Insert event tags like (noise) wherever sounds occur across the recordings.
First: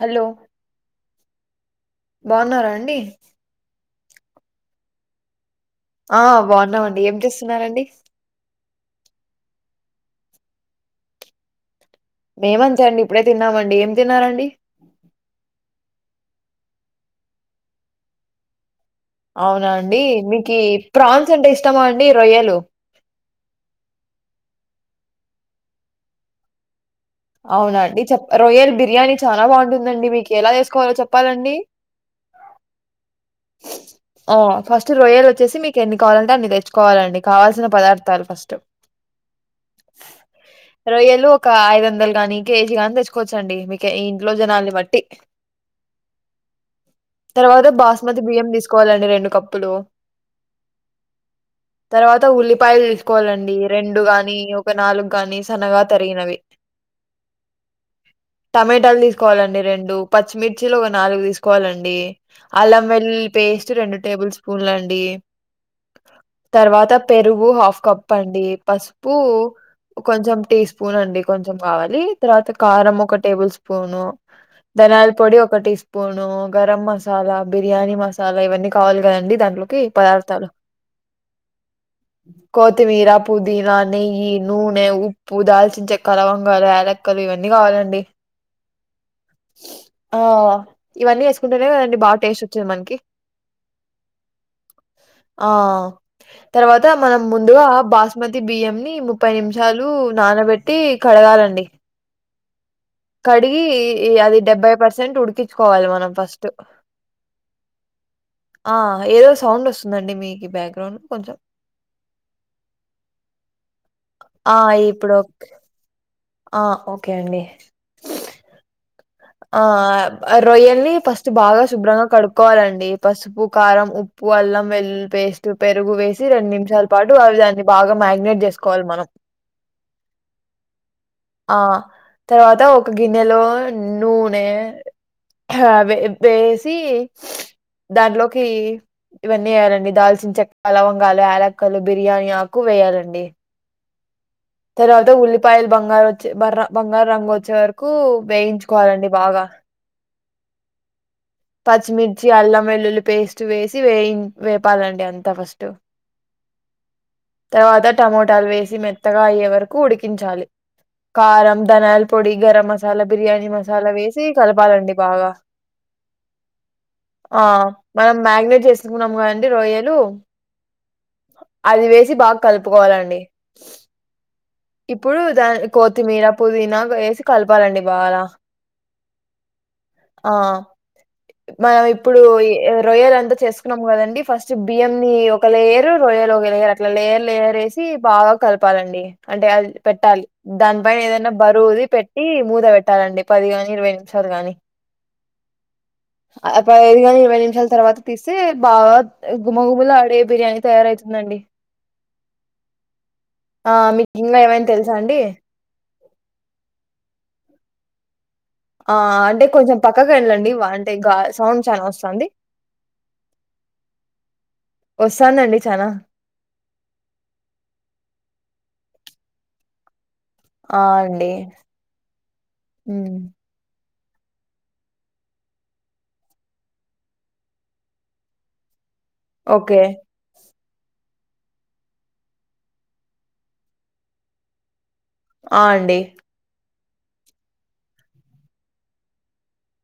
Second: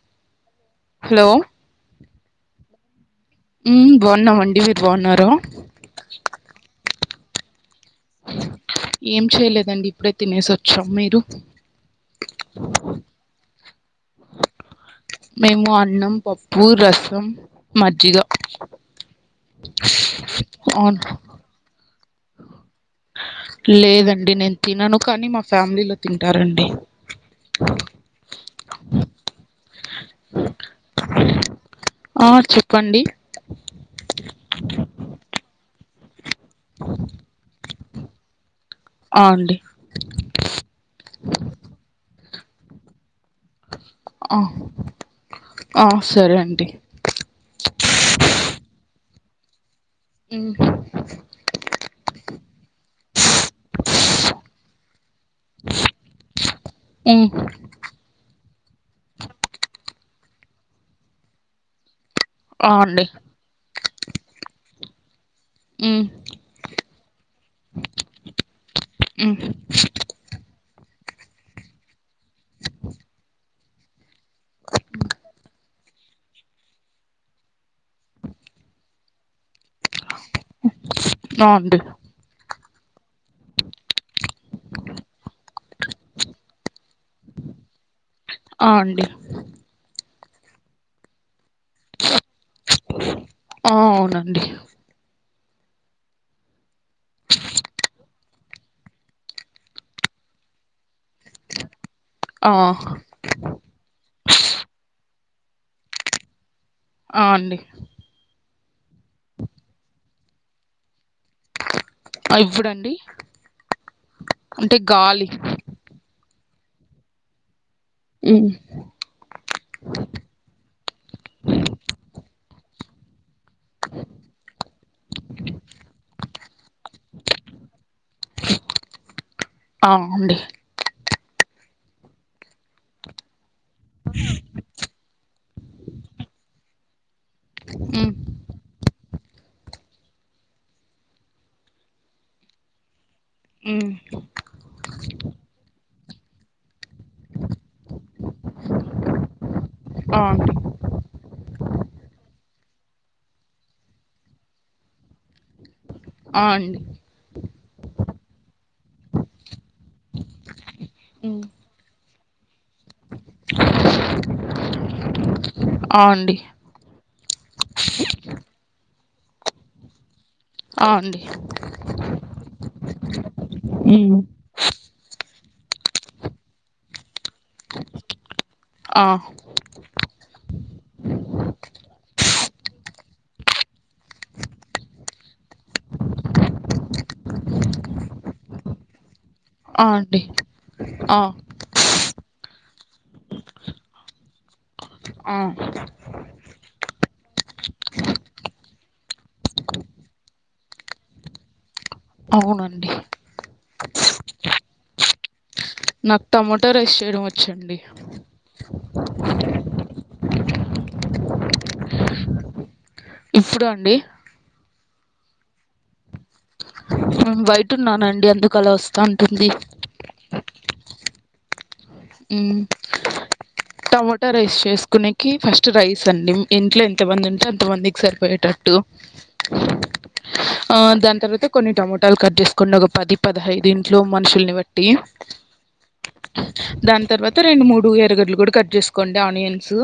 Hello hello బాగున్నారా అండి మ్ బాగున్నమండి మీరు బాగున్నారా ఆ బాగున్నామండి ఏం చేస్తున్నారండి ఏం చేయలేదండి ఇప్పుడే తినేసి వచ్చాం మీరు మేమంతే అండి ఇప్పుడే తిన్నామండి ఏం తిన్నారండి మేము అన్నం, పప్పు, రసం, మజ్జిగా అవునా అండి మీకి అవును ప్రాన్స్ అంటే ఇష్టమా అండ్ లేదండి నేను తినను కానీ మా ఫ్యామిలీలో తింటారండి అవునండి చెప్ రొయ్యల్ బిర్యానీ చానా బాగుంటుందండి మీకు ఎలా చేసుకోవాలో చెప్పాలండి ఆ చెప్ ఆ ఫస్ట్ రొయ్యల్ వచ్చేసి మీకు ఎన్ని దాన్ని తెచ్చుకోవాలండి కావాల్సిన పదార్థాలు ఫస్ట్ ఆ అండి రొయ్యలు ఒక ఐదు వందలు గాని కేజీ కానీ తెచ్చుకో కోవచ్చండి మీకి ఇంట్లో ఆ జనాల్ని బట్టి ఆ సరే అండి తర్వాత బాస్మతి బియ్యం తీసుకోవాలండి రెండు కప్పులు ఉమ్ పాయలు తీసుకోవాలండి రెండు గాని ఒక నాలుగు గాని సన్నగా తరిగినవి మ్మ్ టమటాలు తీసుకోవాలండి రెండు పచ్చిమిర్చిలు ఒక నాలుగు తీసుకోవాలండి ఆ అల్లం అండి వెల్లులీ పేస్ట్ రెండు టేబుల్ స్పూన్లు అండి ఉమ్ తర్వాత పెరుగు హాఫ్ కప్ అండి పసుపు మ్మ్ కొంచెం టీ స్పూన్ స్పూన్ అండి కొంచెం కావాలి తర్వాత కారం ఒక టేబుల్ స్పూను ధనయాల పొడి ఒక టీ స్పూను గరం మసాలా బిర్యానీ మసాలా ఇవన్నీ కావాలి కదండి దాంట్లో కి పదార్థాలు ఆ అండి కొత్తిమీర పుదీనా నెయ్యి నూనె ఉప్పు దాల్చిన చెక్క లవంగాలు యాలకలు ఇవన్నీ కావాలండి ఆ అండి ఆ ఇవన్నీ ఎస్ కుంటేనే కదండి బాగా టేస్ట్ వచ్చేది మనకి ఆ అవునండి ఆ తర్వాత మనం ముందుగా బాస్మతి బియ్యం ని ముప్పై నిమిషాలు నానబెట్టి కడగా అండి ఆ కడిగి అది డెబ్బై పర్సెంట్ ఉడికించుకోవాలి మనం ఫస్ట్ ఆ అండి ఆ ఏదో సౌండ్ వసున్దండి మీకి బ్యాగ్రౌండ్ లో కొంచెం ఇప్పుడండి ఆ అంటే గాలి ఇప్పుడోకే ఆ ఓకే అండి. మ్ ఆ ఆ రొయ్యల్ని ఫస్ట్ బాగా శుభ్రంగా కడుక్కోవాలండి పసుపు. కారం, ఉప్పు, అల్లం వెల్లుల్లి పేస్ట్, పెరుగు వేసి రెన్ నిమిషాల్ పాటు అవి దాన్ని బాగా మ్యాగ్నేట్ జే. స్కోవలి మనం అ (unintelligible) అండి ఆ తర్వాత ఒక గిన్నెలో నుూనే అవే బేసి మ్మ్ దాన్ట్లోకి ఇవన్నీ ఏయాలండి దాల్చిన చెక్క, లవంగాలు, యాలక్కలు, బిర్యానీ ఆకు వేయాలండి. మ్ తర్వాత ఉల్లిపాయలు బంగారు వచ్చే బర్ర బంగారు రంగోచ్చే వరకు వేయించుకోవాలండి బాగా. అవును పచ్చిమిర్చి, అల్లం వెల్లుల్లి పేస్ట్ వేసి వేయిన్ వేపాలండి అంత ఫస్ట్. ఆ అండి తర్వాత టమోటాలు వేసి మెత్తగా అయ్యే వరకు ఉడికించాలి కారం, ధనాల్. పొడి గరం మసాలా బిర్యానీ మసాలా వేసి కలపాలండి బాగా ఆ అండి ఆ మనం మ్యాగినేట్ చేసుకున్నాము కదండీ రొయ్యలు. ఆ అండి అది వేసి బాగా కల్పుకోవాలండి (unintelligible) న్ కొత్తిమీర పుదీనా గా ఏసి కలపాలండి బాగా ఆ ఆ మనం ఇప్పుడు ఈ రొయ్యలంతా చేసుకున్నాం కదండి, ఫస్ట్ బియ్యన్నీ ఒక లేయరు రో. రొయ్యలు ఒక లేయర్ అట్లా లేయర్ లేయర్ ఏసి బాగా కలపాలండి అంటే అది ఆ అండి పెట్టాలి దాన్పైన ఆ ఏదన్న బరువుది పెట్టి మూద పెట్ ట్టాలండి పది గాని ఇరవై నిమిషాలు గాని అ అ పదైదుగాని, ఇరవై నిమ్షాల తర్వాత తీస్తే బాగా గుమ్మగుమ్మలాడే బిర్యానీ తయారయితుందండి. (inaudible) అవునండి ఆ మీకు ఇంగా ఏమైనా తెలుసాండి నాక్ టమోటా రైస్ చేయడం వచ్చండి ఆ అంటే కొంచెం పక్కకేళ్ళండి వామ్టే గా సౌండ్ చాలా వస్సాంది. ఇప్పుడు అండి వస్సాందండి చానా మేం బయటున్నానండి అందుకలా వస్తాంటుంది ఆ అండి మ్ హ్మ్. టమోటా రైస్ చేసుకునేకి ఫస్ట్ రైస్ అండి, మ్ ఇంట్లో ఎంతమంది ఉంటే అంత మందికి సరిపోయేటట్టు. ఓకే ఆ దాని తర్వాత కొన్ని టమోటాలు కట్ చేసుకోంని ఒక పది పదహైదు ఇంట్లో మనుషుల్ని బట్టి ఆ! అండి. టీ దాని తర్వాత రెండు మూడు ఎరగడ్లు కూడా కట్ చేసుకోండి ఆనియన్స్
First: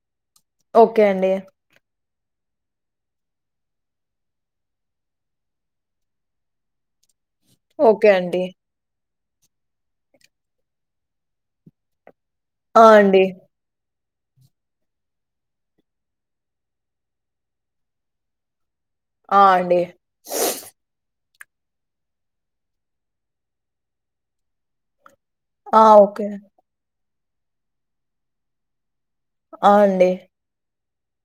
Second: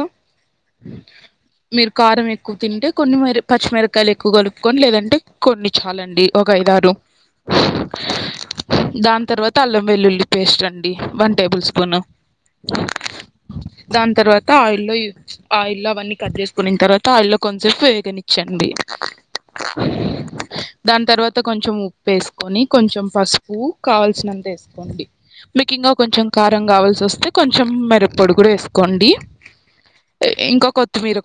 ఓకే అండి మీరు కారం ఎక్కువ తింటే కొన్ని మిర పచ్చిమిరకాయలు ఎక్కువ కలుపుకొని లేదంటే కొన్ని చాలండి ఒక ఐదారు ఓకే అండి దాని తర్వాత అల్లం వెల్లుల్లి పేస్ట్ అండి వన్ టేబుల్ స్పూను ఆ అండి దాని తర్వాత ఆయిల్లో ఆయిల్లో అవన్నీ కట్ చేసుకున్న తర్వాత ఆయిల్లో కొంతసేపు వేగనిచ్చండి ఆ అండి అ కొంచెం ఉప్పు వేసుకొని కొంచెం పసుపు కావాల్సినంత వేసుకోండి మీకు ఆ! ఇంకా ఓకే. కొంచెం కారం కావాల్సి వస్తే కొంచెం మిరప పొడి కూడా వేసుకోండి అ అండి ఇంకా కొత్తిమీర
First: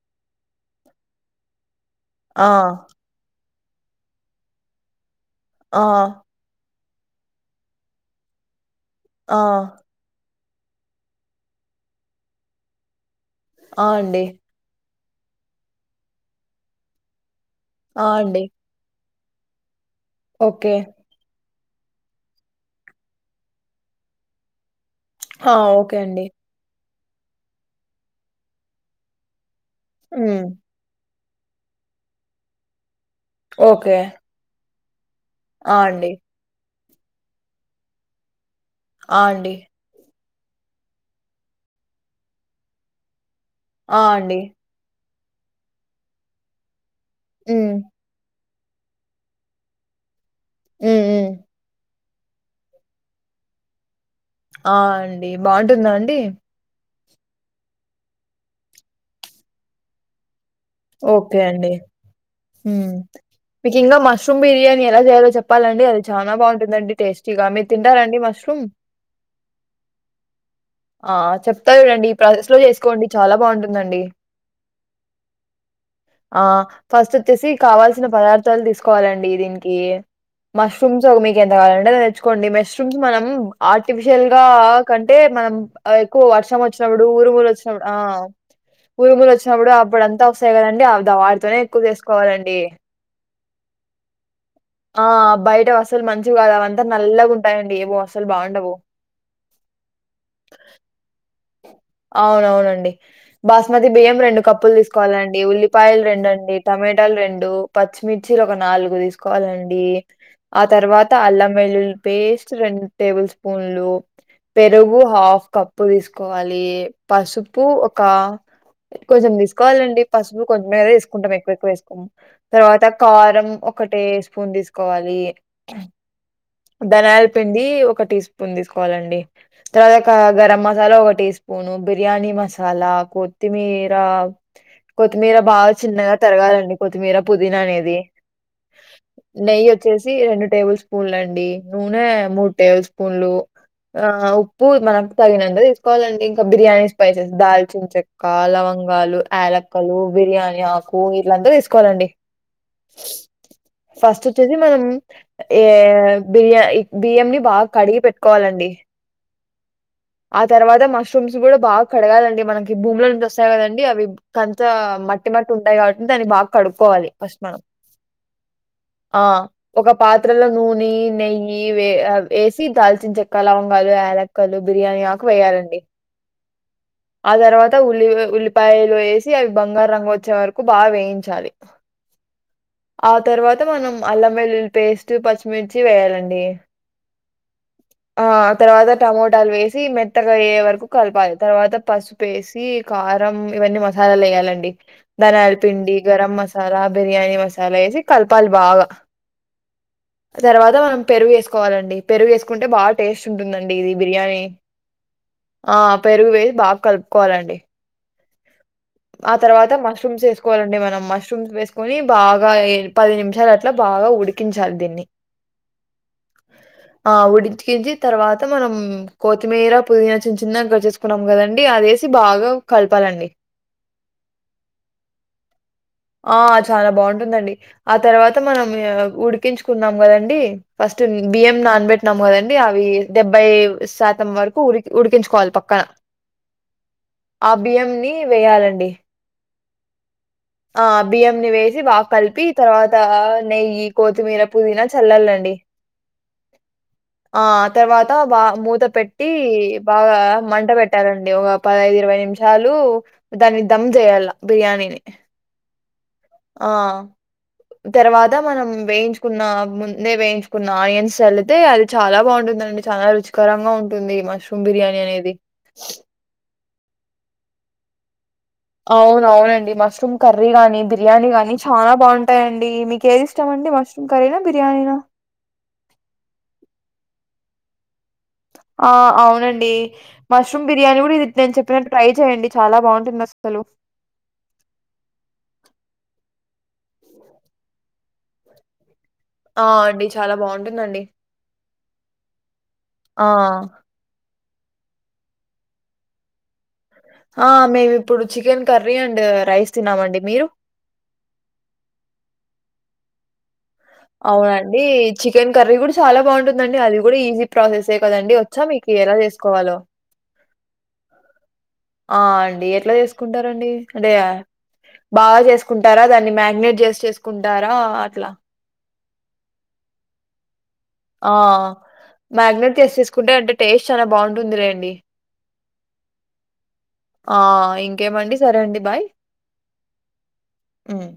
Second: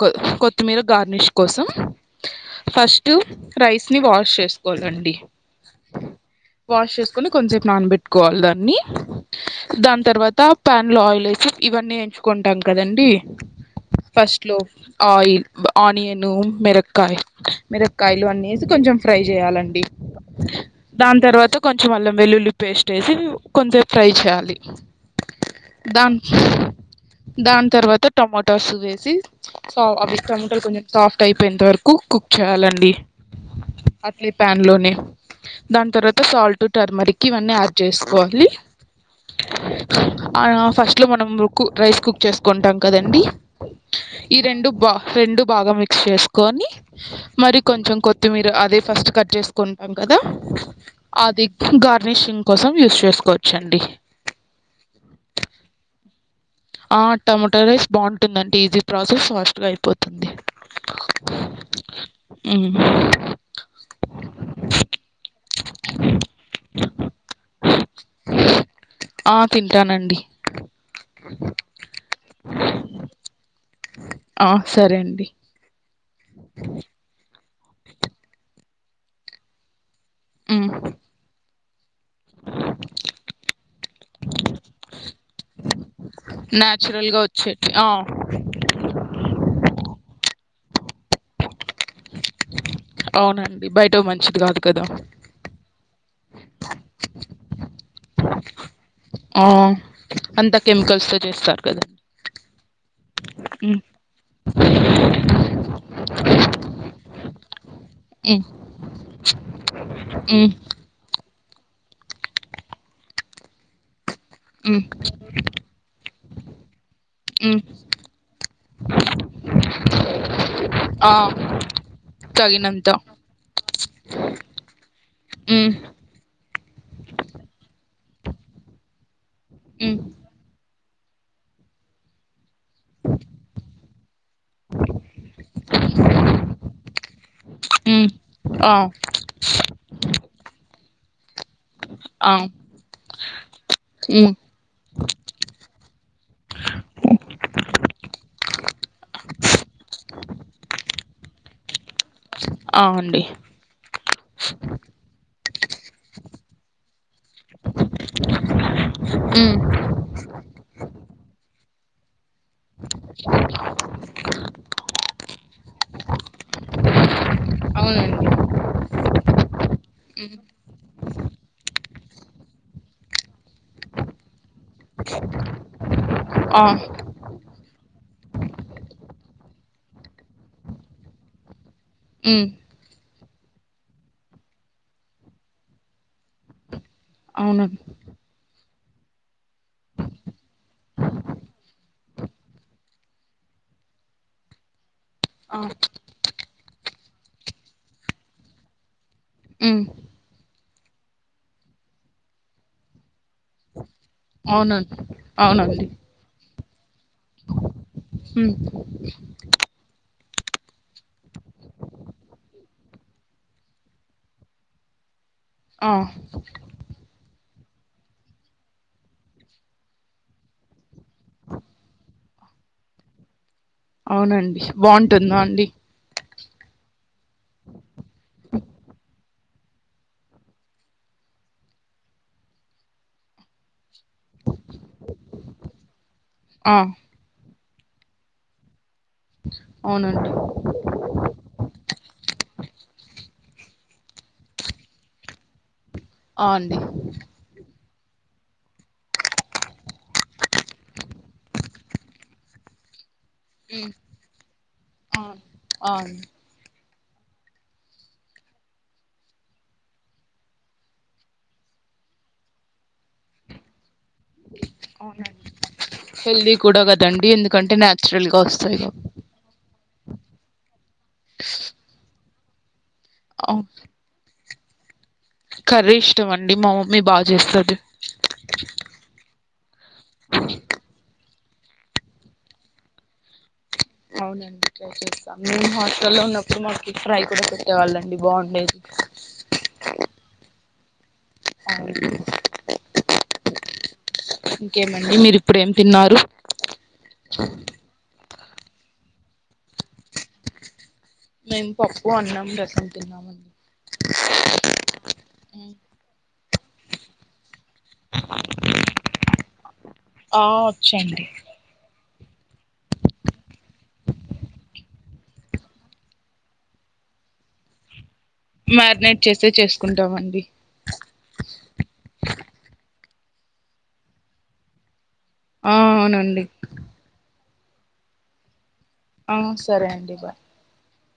కొత్తిమీర గార్నిష్ కోసం ఆ! ఫస్ట్ రైస్ని వాష్ చేసుకోవాలండి ఆ వాష్ చేసుకొని కోన్ సేపు నానబెట్టుకోవాలి దాన్ని ఆ! దాని తర్వాత ప్యాన్లో ఆయిల్ వేసి ఇవన్నీ ఎంచుకుంటాం కదండి ఆ అండి ఫస్ట్ లో ఆయిల్ ఆనియను మిరకాయ ఆ! మిరకాయలు అని అండి. వేసి కొంచెం ఫ్రై చేయాలండి ఓకే. దాని తర్వాత కొంచెం అల్లం వెల్లుల్లి పేస్ట్ వేసి కొంత ఫ్రై చేయాలి ఆ! ఓకే దాన్ అండి. దాని తర్వాత టమాటోస్ వేసి సో అవి హ్మ్. టమాటాలు కొంచెం సాఫ్ట్ అయిపోయేంత వరకు కుక్ చేయాలండి ఓకే. అట్లే ప్యాన్ లోనే ఆ! దాని అండి. తర్వాత సాల్ట్ టర్మరిక్ ఇవన్నీ యాడ్ చేసుకోవాలి ఆ అండి ఆ ఫస్ట్లో మనం కు రైస్ కుక్ చేసుకుంటాం కదండీ ఆ! ఈ అండి. రెండు బా రెండు బాగా మిక్స్ చేసుకొని మరి హ్మ్. కొంచెం కొత్తిమీర అది ఫస్ట్ కట్ చేసుకుంటాం కదా హ్మ్. హ్మ్. అది గార్నిషింగ్ కోసం యూస్ చేసుకోవచ్చు చండి ఆ! అండి. బావుంటుందా అండి? ఆ టమాటో రైస్ బాగుంటుందంటే ఈజీ ప్రాసెస్ ఫాస్ట్ గా అయిపోతుంది ఓకే అండి ఉమ్ మీకు ఇంకా మష్రూమ్ బిర్యానీ ఎలా చేయాలో చెప్పాలండి అది చాలా బాగుంటుందండి టేస్టీ గా మీరు తింటారండి మష్రూమ్ మ్మ్ ఆ తింటానండి ఆ! చెప్తా చూడండి ఈ ప్రాసెస్ లో చేసుకోండి చాలా బాగుంటుందండి ఆ సరే అండి ఆ ఫస్ట్ వచ్చేసి కావాల్సిన పదార్థాలు తీసుకోవాలండి దీనికి మ్మ్. మష్రూమ్స్ ఓ మీకు ఎంత కావాలంటే కోండి మష్రూమ్స్ మనం ఆర్టిఫిషియల్ గా కంటే మనం ఎక్కువ వర్షం వచ్చినప్పుడు న్యాచురల్గా ఊరుములు వచ్చేటి వచ్చినప్పుడు ఆ ఊరుములు వచ్చినప్పుడు అప్పుడ అంతా వ తాయి కదండి అ వాటితోనే ఎక్కువ చేసుకోవాలండి అవునండి బయటవి మంచిది కాదు కదా ఆ బయట అసలు మంచి కాదు అవంతా నల్లగా ఉంటాయండి ఏవో అసలు బాగుండవు ఆ అంత కెమికల్స్ తో చేస్తారు కదండి అవునవునండి మ్మ్. బాస్మతి బియ్యం రెండు కప్పులు దీసుకోవాలండి ఉల్లిపాయలు రె ండండి టమెటాలు రెండు పచ్చిమిర్చిలు మ్మ్. ఒక నాలుగు దీసుకోవాలండి మ్మ్. ఆ తర్వాత అల్లం వెల్లులి పేస్ట్ రెండు టేబుల్ స్పూన్లు మ్మ్. పెరుగు హాఫ్ కప్పు దీసుకోవాల్ లీ హ్మ్ పసుపు ఒక కొంచం దీసుకోవాలండి పసుపు కొంచెమేగద ఆ ఏస్కుంటాం ఎక్కువ ఎక్కువ ఏస్కోమ్ తర్వాత తగినంత కారం ఒకటే స్పూన్ దిస్కోవాలి హ్మ్ ధన్యాల్ పిండి ఒక టీ స్పూన్ దిస్కోవాలండి హ్మ్ తరాక గరం మసాలా ఒగ టీ స్పూను బిర్యానీ మస్ సాలా కొత్తిమీర కొత్తిమీర బాగా చిన్నగా తరగాలండి కొత్తిమీర పుదీనా అనేది హ్మ్ ఆ నెయ్యొచ్చేసి రెండు టేబుల్ స్పూండ్లండి నూనె ఆ మూడు టేబుల్ స్పూన్లు ఆ హ్మ్ ఉప్పు మనకు తగినంత దీస్కోవాలండి క బిర్యానీ స్పైసెస్ దాల్చిన్ చెక్క లవంగాలు యాలక్కలు బిర్యానీ ఆకు వీళ్లంతా దీస్ కోలండి ఆ అండి ఫస్ట్ వచ్చేసి మనం ఏ బిర్యా ఇ బియ్యం ని బాగా కడిగి పెట్టుకోవాలండి హ్మ్ ఆ తర్వాత మష్ బాగ కడగాలండి మనకి భూములో నుంచి వస్తాయి గదండి అవి కంత మట్టి మట్టి ఉంటాయ్ గాబట్టి దాన్ని బాగా కడుక్కోవాలి ఫస్ట్ మనం అవునండి ఆ ఒగ పాత్రలో నూనె నెయ్యి వె ఆ వేసి దాల్చిన చెక్క లవంగాలు యాలక్కలు బిర్యానీ ఆకు వేయ్యాలండి ఆ ఆ తర్వాత ఉల్లి ఉల్లిపాయలు వేసి అవి బంగారు రంగు వచ్చే వరకు బాగ్ వేయించాలి హ్మ్ ఆ తర్వాత మనం అల్లం వెల్లుల్లి పేస్టు పచ్చిమిర్చి వేయాలండి అవునా ఆ తర్వాత టమోటాలు వేసి మెత్తగయ్యే వరకు కల్పాలి తర్వాత పసుపేసి కారం ఇవన్నీ మసాలాలు ఏయాలండి దానాల్ ఆ పిండి గరం మసాలా ఆ బిర్యానీ మసాలా ఏసి కల్పాలి బాగా హ్మ్ తర్వాత మనం పెరుగు ఏసుకోవాలండి పెరుగు ఏస్కుంటే బాగ టేస్ట్ ఉంటుందండి ఇది బిర్యానీ అవునండి ఆ అవునండి పెరుగు వేసి బాగ్ కలుపుకోవాలండి ఉ ఆ తర్వాత మష్రూమ్స్ ఏస్ కోల్లండి మనం మష్రూమ్స్ వేస్కొని బాగా ఏ పది నిమిషాలు అట్ల బాగా ఉడికించాలి దీన్ని ఆ ఆ ఉడించికించి తర్వాత మనం కొత్తిమీర పుదీనా చిన్న చిన్నగా గడ్ జేసుకున్నాం గదండి అదే సి బాగా కల్పాలండి అవునండి బాంటుందా అండి ఆ చాలా బాంటుందండి ఆ తర్వాత మనం ఉడికించుకున్నాం గదండి ఫస్టు బియ్యం నాన్బెట్నామ్ గదండి అవి డెబ్బై శాతం వరకు ఉరికి ఉడికించుకోవాలి పక్కన ఆ ఆ బియ్యం ని వేయాలండి అవునా అండి ఆ బియ్యంని వేసి బాగ్ కల్పి తర్వాత నెయ్యి కొత్తిమీర పుదీనా చల్లల్లం డి ఆ అండి తర్వాత బా మూత పెట్టి బాగా మంట పెట్టాలండి ఒగ పదైదు ఇరవై నిమ్షాలు దాన్ని దమ్ హ్మ్ చేయాల బిర్యానీని ఆ ఆ అండి ఆ తర్వాత మనం వేయించుకున్న ముందే వేయించుకున్న ఆనియన్స్ చల్లితే అది చాలా బాగుంటు ందండి చాలా రుచికరంగా ఉంటుంది మష్రూమ్ బిర్యానీ అనేది అవునండి హెల్దీ కూడా కదండి ఎందుకంటే నన్చురల్ అవున అవునండి మష్రూమ్ కర్రీ గాని బిర్యానీ గాని చాలా బాగుంటాయిండి మీకు ఏది కా ఇష్టమండి మష్రూమ్ కరీనా బిర్యానీనా కర్రీ ఇష్టం అండి మా మమ్మీ బాగా చేస్తది ఆ! అవునండి. మష్రూమ్ బిర్యానీ కూడా ఇది నేను చెప్పినట్టు ట్రై చెయండి చాలా బాగుంటుంది అసలు అవునండిసస్తాం మేము హాస్టల్లో ఉన్నప్పుడు మాకి ఫ్రై కూడా పెట్టేవాళ్ళండి బాగుండేది ఆ అండి చాలా బాగుంటుందండి అవును ఆ ఇంకేమండి మీరిప్పుడు ఏం తిన్నారు ఆ మేము ఇప్పుడు చికెన్ కర్రీ అండ్ రైస్ తిన్నమండి మీరు మేము పప్పు అన్నాం రసం తిన్నామండి అవునండి చికెన్ కర్రీ కూడా చాలా బాగుంటుందండి అది కూడా ఈజీ ప్రాసెసే కదండి వచ్చా మీకు ఎలా చేసుకోవాలో ఆ వచ్చండి ఆ అండి ఎట్లా చేసుకుంటారండి అంటే బాగా చేసుకుంటారా దాన్ని మ్యాగ్ిననేట్ చేసి చేసుకుంటారా అట్లా మ్యారినేట్ చేస్తే చేసుకుంటామండి ఆ మ్యాగినేట్ తీసేసుకుంటే అంటే టేస్ట్ చాలా బాగుంటుంది లేండి ఆ అవునండి ఆ ఇంకేమండి సరే అండి ఆ సరే అండి బాయ్ మ్